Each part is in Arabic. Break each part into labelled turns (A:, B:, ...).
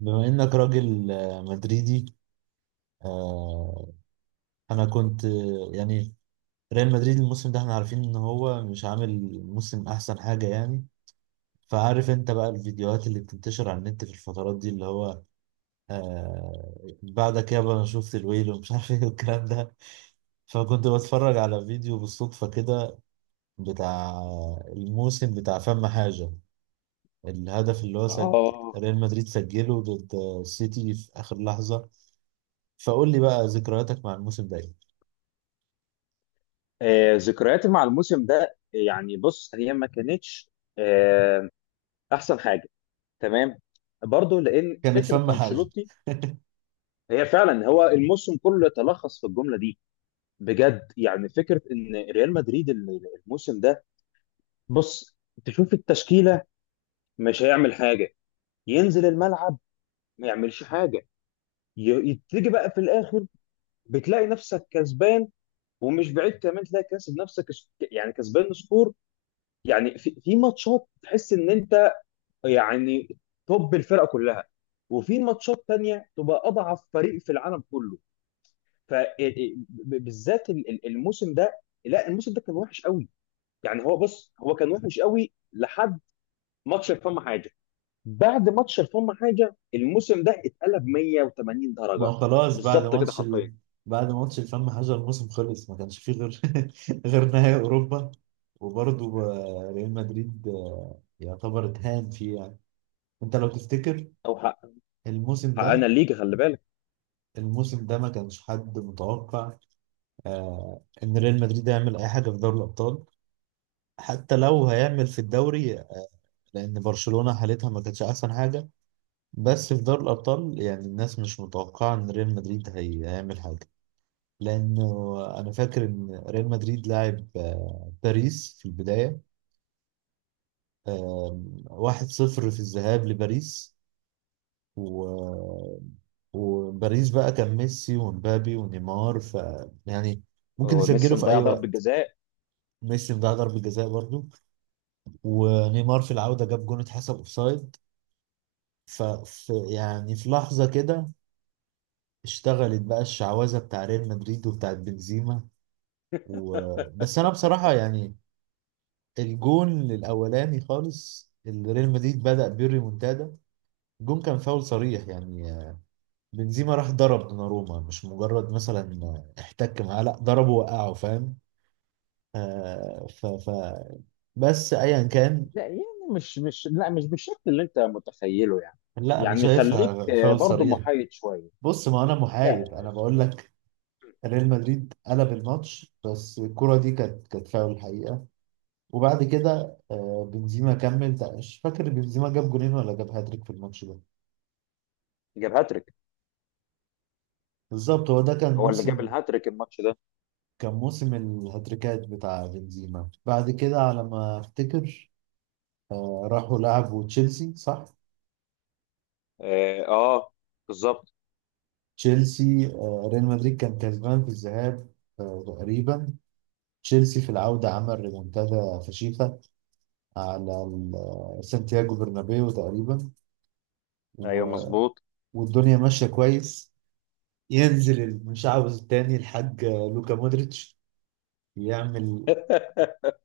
A: بما انك راجل مدريدي. آه، انا كنت، يعني ريال مدريد الموسم ده، احنا عارفين ان هو مش عامل موسم احسن حاجة يعني. فعارف انت بقى الفيديوهات اللي بتنتشر على النت في الفترات دي، اللي هو بعدك يابا انا شفت الويل ومش عارف ايه والكلام ده. فكنت بتفرج على فيديو بالصدفة كده، بتاع الموسم، بتاع فم حاجة. الهدف اللي هو
B: اه
A: ريال مدريد سجله ضد السيتي في آخر لحظة. فقول لي بقى ذكرياتك مع الموسم ده ايه؟
B: ذكرياتي مع الموسم ده يعني بص هي ما كانتش آه، احسن حاجه. تمام، برضو لان
A: كانت
B: فكره
A: فم حاجة.
B: انشيلوتي هي فعلا هو الموسم كله يتلخص في الجمله دي. بجد يعني فكره ان ريال مدريد الموسم ده بص تشوف التشكيله مش هيعمل حاجه، ينزل الملعب ما يعملش حاجه. تيجي بقى في الاخر بتلاقي نفسك كسبان، ومش بعيد كمان تلاقي كاسب نفسك يعني كسبان سكور. يعني في ماتشات تحس ان انت يعني توب الفرقه كلها، وفي ماتشات تانية تبقى اضعف فريق في العالم كله. فبالذات الموسم ده، لا الموسم ده كان وحش قوي. يعني هو بص هو كان وحش قوي لحد ماتش الفم حاجه. بعد ماتش الفم حاجه الموسم ده اتقلب 180
A: ما
B: درجه،
A: هو خلاص
B: بالظبط كده حرفيا.
A: بعد ماتش الفم حاجة الموسم خلص، ما كانش فيه غير غير نهائي أوروبا. وبرضه ريال مدريد يعتبر اتهان فيه يعني. انت لو تفتكر
B: او حق،
A: الموسم
B: حققنا
A: ده
B: الليجا خلي بالك.
A: الموسم ده ما كانش حد متوقع ان ريال مدريد يعمل اي حاجة في دوري الأبطال، حتى لو هيعمل في الدوري، لأن برشلونة حالتها ما كانتش أحسن حاجة. بس في دوري الأبطال، يعني الناس مش متوقعة إن ريال مدريد هيعمل حاجة، لأنه أنا فاكر إن ريال مدريد لعب باريس في البداية 1-0 في الذهاب لباريس. و... وباريس بقى كان ميسي ومبابي ونيمار، يعني ممكن
B: هو ميسي
A: يسجلوا في
B: مضيع
A: أي
B: ضربه
A: وقت.
B: جزاء.
A: ميسي ضيع ضربة جزاء برضو. ونيمار في العودة جاب جون اتحسب أوفسايد. يعني في لحظة كده اشتغلت بقى الشعوذة بتاع ريال مدريد وبتاعت بنزيما. و... بس انا بصراحه يعني الجون الاولاني خالص اللي ريال مدريد بدأ بيه الريمونتادا، الجون كان فاول صريح يعني. بنزيما راح ضرب دوناروما، مش مجرد مثلا احتك معاه، لا، ضربه وقعه، فاهم؟ آه ف... ف بس ايا كان.
B: لا يعني مش بالشكل اللي انت متخيله يعني.
A: لا، انا
B: يعني خليك
A: شايفها فاول
B: برضه
A: صريح.
B: محايد شويه.
A: بص، ما انا
B: لا،
A: محايد، انا
B: ماشي.
A: بقول لك. ريال مدريد قلب الماتش، بس الكرة دي كانت فاول الحقيقة. وبعد كده بنزيما كمل. مش فاكر بنزيما جاب جونين ولا جاب هاتريك في الماتش ده.
B: جاب هاتريك،
A: بالظبط، هو ده
B: هو اللي جاب الهاتريك الماتش ده.
A: كان موسم الهاتريكات بتاع بنزيما. بعد كده، على ما افتكر، راحوا لعبوا تشيلسي، صح.
B: اه، آه، بالظبط.
A: تشيلسي، ريال مدريد كان كسبان في الذهاب تقريبا. تشيلسي في العودة عمل ريمونتادا فشيخة على سانتياغو برنابيو تقريبا.
B: ايوه
A: و-
B: مظبوط.
A: والدنيا ماشية كويس. ينزل المشعوذ التاني، الحاج لوكا مودريتش، يعمل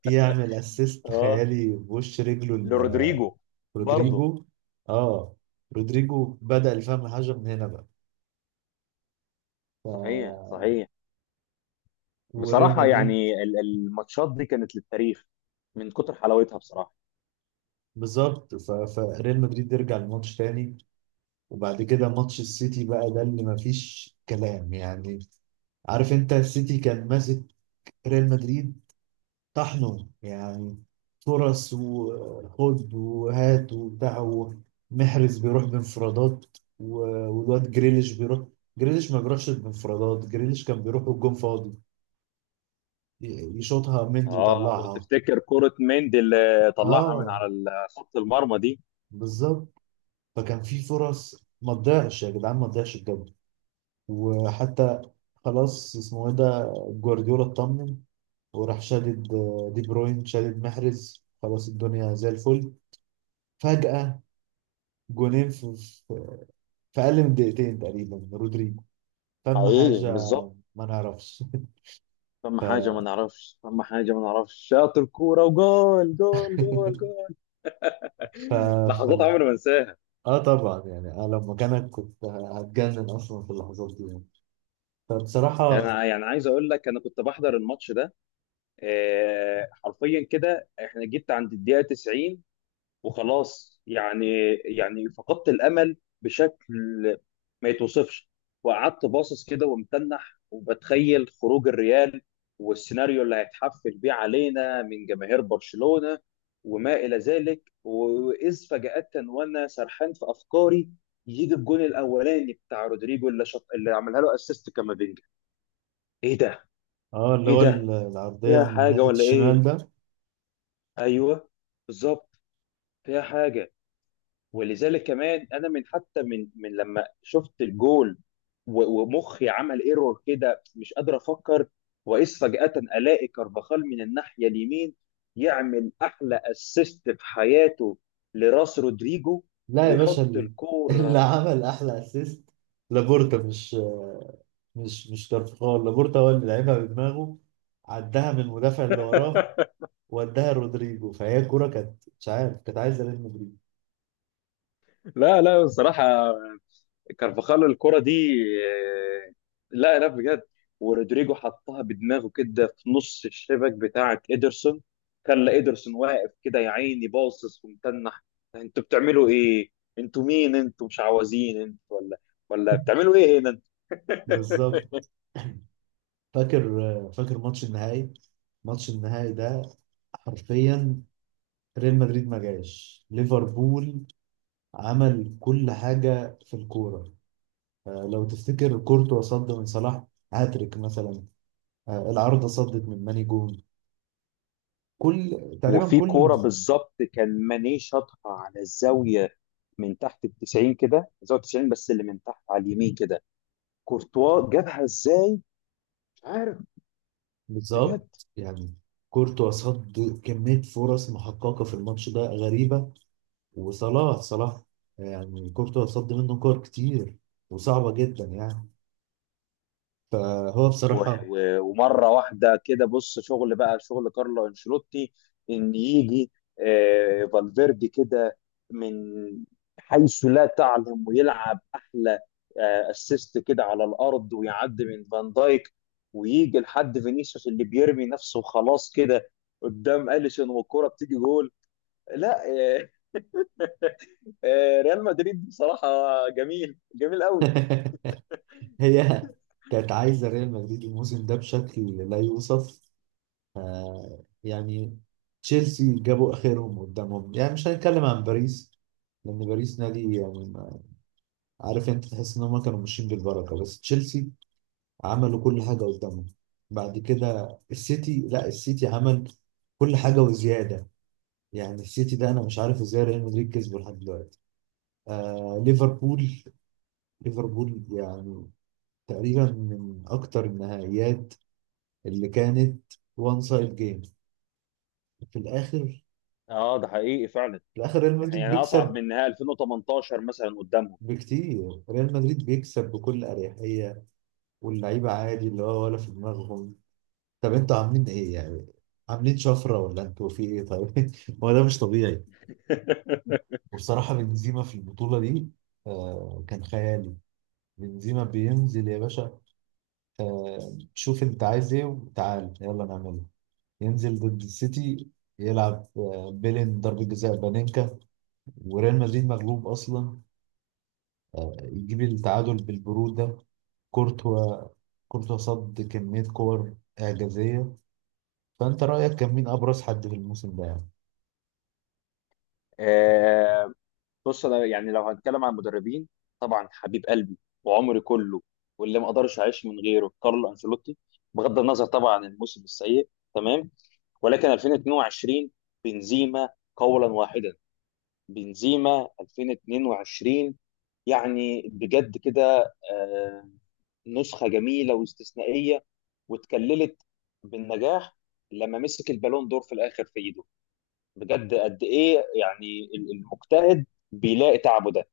A: يعمل اسيست
B: اه،
A: خيالي بوش رجله
B: لرودريجو برضه.
A: رودريجو. اه. رودريجو بدأ الفهم الحاجة من هنا بقى.
B: صحيح
A: ف...
B: صحيح،
A: وريال
B: بصراحه
A: مدريد،
B: يعني الماتشات دي كانت للتاريخ من كتر حلاوتها بصراحه.
A: بالظبط. فريال مدريد يرجع الماتش تاني. وبعد كده ماتش السيتي بقى، ده اللي مفيش كلام يعني. عارف انت السيتي كان ماسك ريال مدريد، طحنه يعني. فرص وخد وهات وبتاع، ومحرز بيروح بانفرادات. و- والواد جريليش بيروح. جريليش ما بيروحش بانفرادات، جريليش كان بيروح والجون فاضي، يشوطها مندي
B: اه،
A: يطلعها.
B: وتفتكر كرة مندي اللي طلعها من
A: اه،
B: على خط المرمى دي؟
A: بالظبط. فكان في فرص، ما تضيعش يا جدعان، ما تضيعش بجد. وحتى خلاص، اسمه ايه ده، جوارديولا، اطمن، وراح شادد دي بروين، شادد محرز، خلاص الدنيا زي الفل. فجأة جونين في اقل من دقيقتين تقريبا من رودريجو. فاهم
B: حقيقي،
A: حاجه؟
B: بالظبط.
A: ما نعرفش.
B: فما حاجة ما نعرفش فما حاجة ما نعرفش، شاطر كورة وجول جول جول جول.
A: ف... ف...
B: لحظات عمري ما انساها.
A: اه، طبعا يعني انا لو مكانك كنت هتجنن اصلا في اللحظات دي يعني.
B: يعني
A: فبصراحه،
B: يعني عايز اقول لك انا كنت بحضر الماتش ده. حرفيا كده احنا جيت عند الدقيقة 90 وخلاص يعني. يعني فقدت الامل بشكل ما يتوصفش. وقعدت باصص كده ومتنح وبتخيل خروج الريال والسيناريو اللي هيتحفل بيه علينا من جماهير برشلونة وما الى ذلك. واذ فجأة وانا سرحان في افكاري، يجي الجون الاولاني بتاع رودريجو اللي اللي عملها له اسيست كامافينجا. ايه ده،
A: اه، اللي
B: ايه
A: هو
B: ده،
A: العرضيه
B: فيها
A: من
B: حاجة
A: ناحيه
B: ولا ايه؟
A: الشمال ده.
B: ايوه بالظبط، فيها حاجة. ولذلك كمان انا من حتى من لما شفت الجول، ومخي عمل ايرور كده مش قادر افكر. واذ فجأة الاقي كارفاخال من الناحية اليمين يعمل احلى اسيست في حياته لراس رودريجو،
A: لا يا باشا،
B: ويحط
A: اللي
B: الكورة.
A: عمل احلى اسيست لابورتا، مش كارفخال، لابورتا هو اللي لعبها بدماغه. عدها من المدافع اللي وراه، وداها رودريجو، فهي الكوره كانت، مش عارف، كانت عايزه ريال مدريد.
B: لا لا بصراحة، كارفاخال الكرة دي آه، لا لا بجد. ورودريجو حطها بدماغه كده في نص الشبك بتاعة إيدرسون، خلى إيدرسون واقف كده يا عيني باصص ومتنح. انتوا بتعملوا ايه؟ انتوا مين، انتوا مش عوازين انتوا ولا بتعملوا ايه هنا؟
A: بالظبط. فاكر، فاكر ماتش النهائي ماتش النهائي ده حرفيا. ريال مدريد ما جاش ليفربول، عمل كل حاجة في الكورة. لو تفتكر كورتوا صد من صلاح هاتريك مثلا. العارضة صدت من ماني جون. كل تقريبا،
B: وفي
A: كل،
B: كورة بالظبط كان ماني شاطها على الزاوية من تحت ال 90 كده، زاوية 90 بس اللي من تحت على اليمين كده. كورتوا جابها ازاي؟ مش عارف، بجد.
A: بالظبط يعني كورتوا صد كمية فرص محققة في الماتش ده غريبة. وصلاح، يعني كورتوا صد منه كور كتير وصعبة جدا يعني. فهو بصراحة.
B: ومره واحده كده بص شغل بقى شغل كارلو انشيلوتي ان يجي فالفيردي كده من حيث لا تعلم ويلعب احلى اسيست كده على الارض ويعدي من فان دايك، ويجي لحد فينيسيوس اللي بيرمي نفسه خلاص كده قدام اليسون والكرة بتيجي جول. لا، ريال مدريد بصراحة جميل جميل قوي.
A: هي كانت عايزة ريال مدريد الموسم ده بشكل لا يوصف، آه يعني. تشيلسي جابوا آخرهم قدامهم يعني، مش هنتكلم عن باريس لأن باريس نادي يعني. عارف أنت، تحس إن هم كانوا ماشيين بالبركة. بس تشيلسي عملوا كل حاجة قدامهم. بعد كده السيتي، لا، السيتي عمل كل حاجة وزيادة. يعني السيتي ده أنا مش عارف إزاي ريال مدريد كسبه لحد دلوقتي. آه، ليفربول يعني تقريبا من أكتر النهائيات اللي كانت وان سايد جيم. في الاخر
B: اه ده حقيقي فعلا.
A: في الاخر ريال مدريد
B: يعني اصعب
A: بيكسب
B: من نهائي 2018 مثلا قدامهم.
A: بكتير. ريال مدريد بيكسب بكل اريحيه، واللعيبه عادي، اللي هو ولا في دماغهم. طب انتوا عاملين ايه يعني؟ عاملين شفره ولا انتوا في ايه طيب؟ هو ده مش طبيعي. وبصراحه بنزيما في البطوله دي، آه، كان خيالي. بنزيما بينزل يا باشا، شوف انت عايز ايه وتعال يلا نعمله. ينزل ضد السيتي، يلعب بيلين ضربة جزاء بانينكا وريال مدريد مغلوب اصلا، يجيب التعادل بالبرود ده. كورتوا كورتوا صد كمية كور اعجازية. فانت رأيك كان مين ابرز حد في الموسم ده يعني؟
B: آه، بص انا يعني لو هنتكلم عن المدربين، طبعا حبيب قلبي وعمري كله واللي ما اقدرش اعيش من غيره كارلو انشيلوتي، بغض النظر طبعا عن الموسم السيء تمام. ولكن 2022 بنزيما، قولا واحدا، بنزيما 2022. يعني بجد كده نسخة جميلة واستثنائية، واتكللت بالنجاح لما مسك البالون دور في الاخر في ايده. بجد قد ايه يعني المجتهد بيلاقي تعبه ده.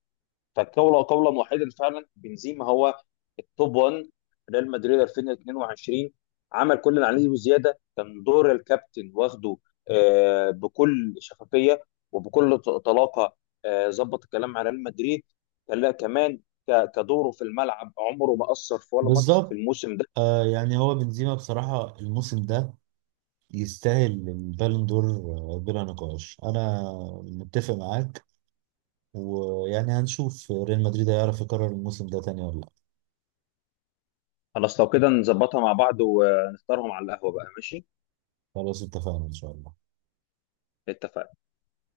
B: فالقول قولا واحدا فعلا بنزيما هو التوب 1. ريال مدريد 2022 عمل كل اللي عليه وزياده، كان دور الكابتن واخده بكل شفافيه، وبكل طلاقه. ظبط الكلام مع ريال مدريد. كمان كدوره في الملعب عمره ما اثر في ولا ماتش في
A: بالظبط.
B: الموسم ده.
A: آه، يعني هو بنزيما بصراحة الموسم ده يستاهل البالون دور، بلا نقاش. أنا متفق معاك. ويعني هنشوف ريال مدريد هيعرف يكرر الموسم ده تاني ولا لأ.
B: خلاص، لو كده نظبطها مع بعض ونختارهم على القهوه بقى، ماشي.
A: خلاص اتفقنا إن شاء الله.
B: اتفقنا.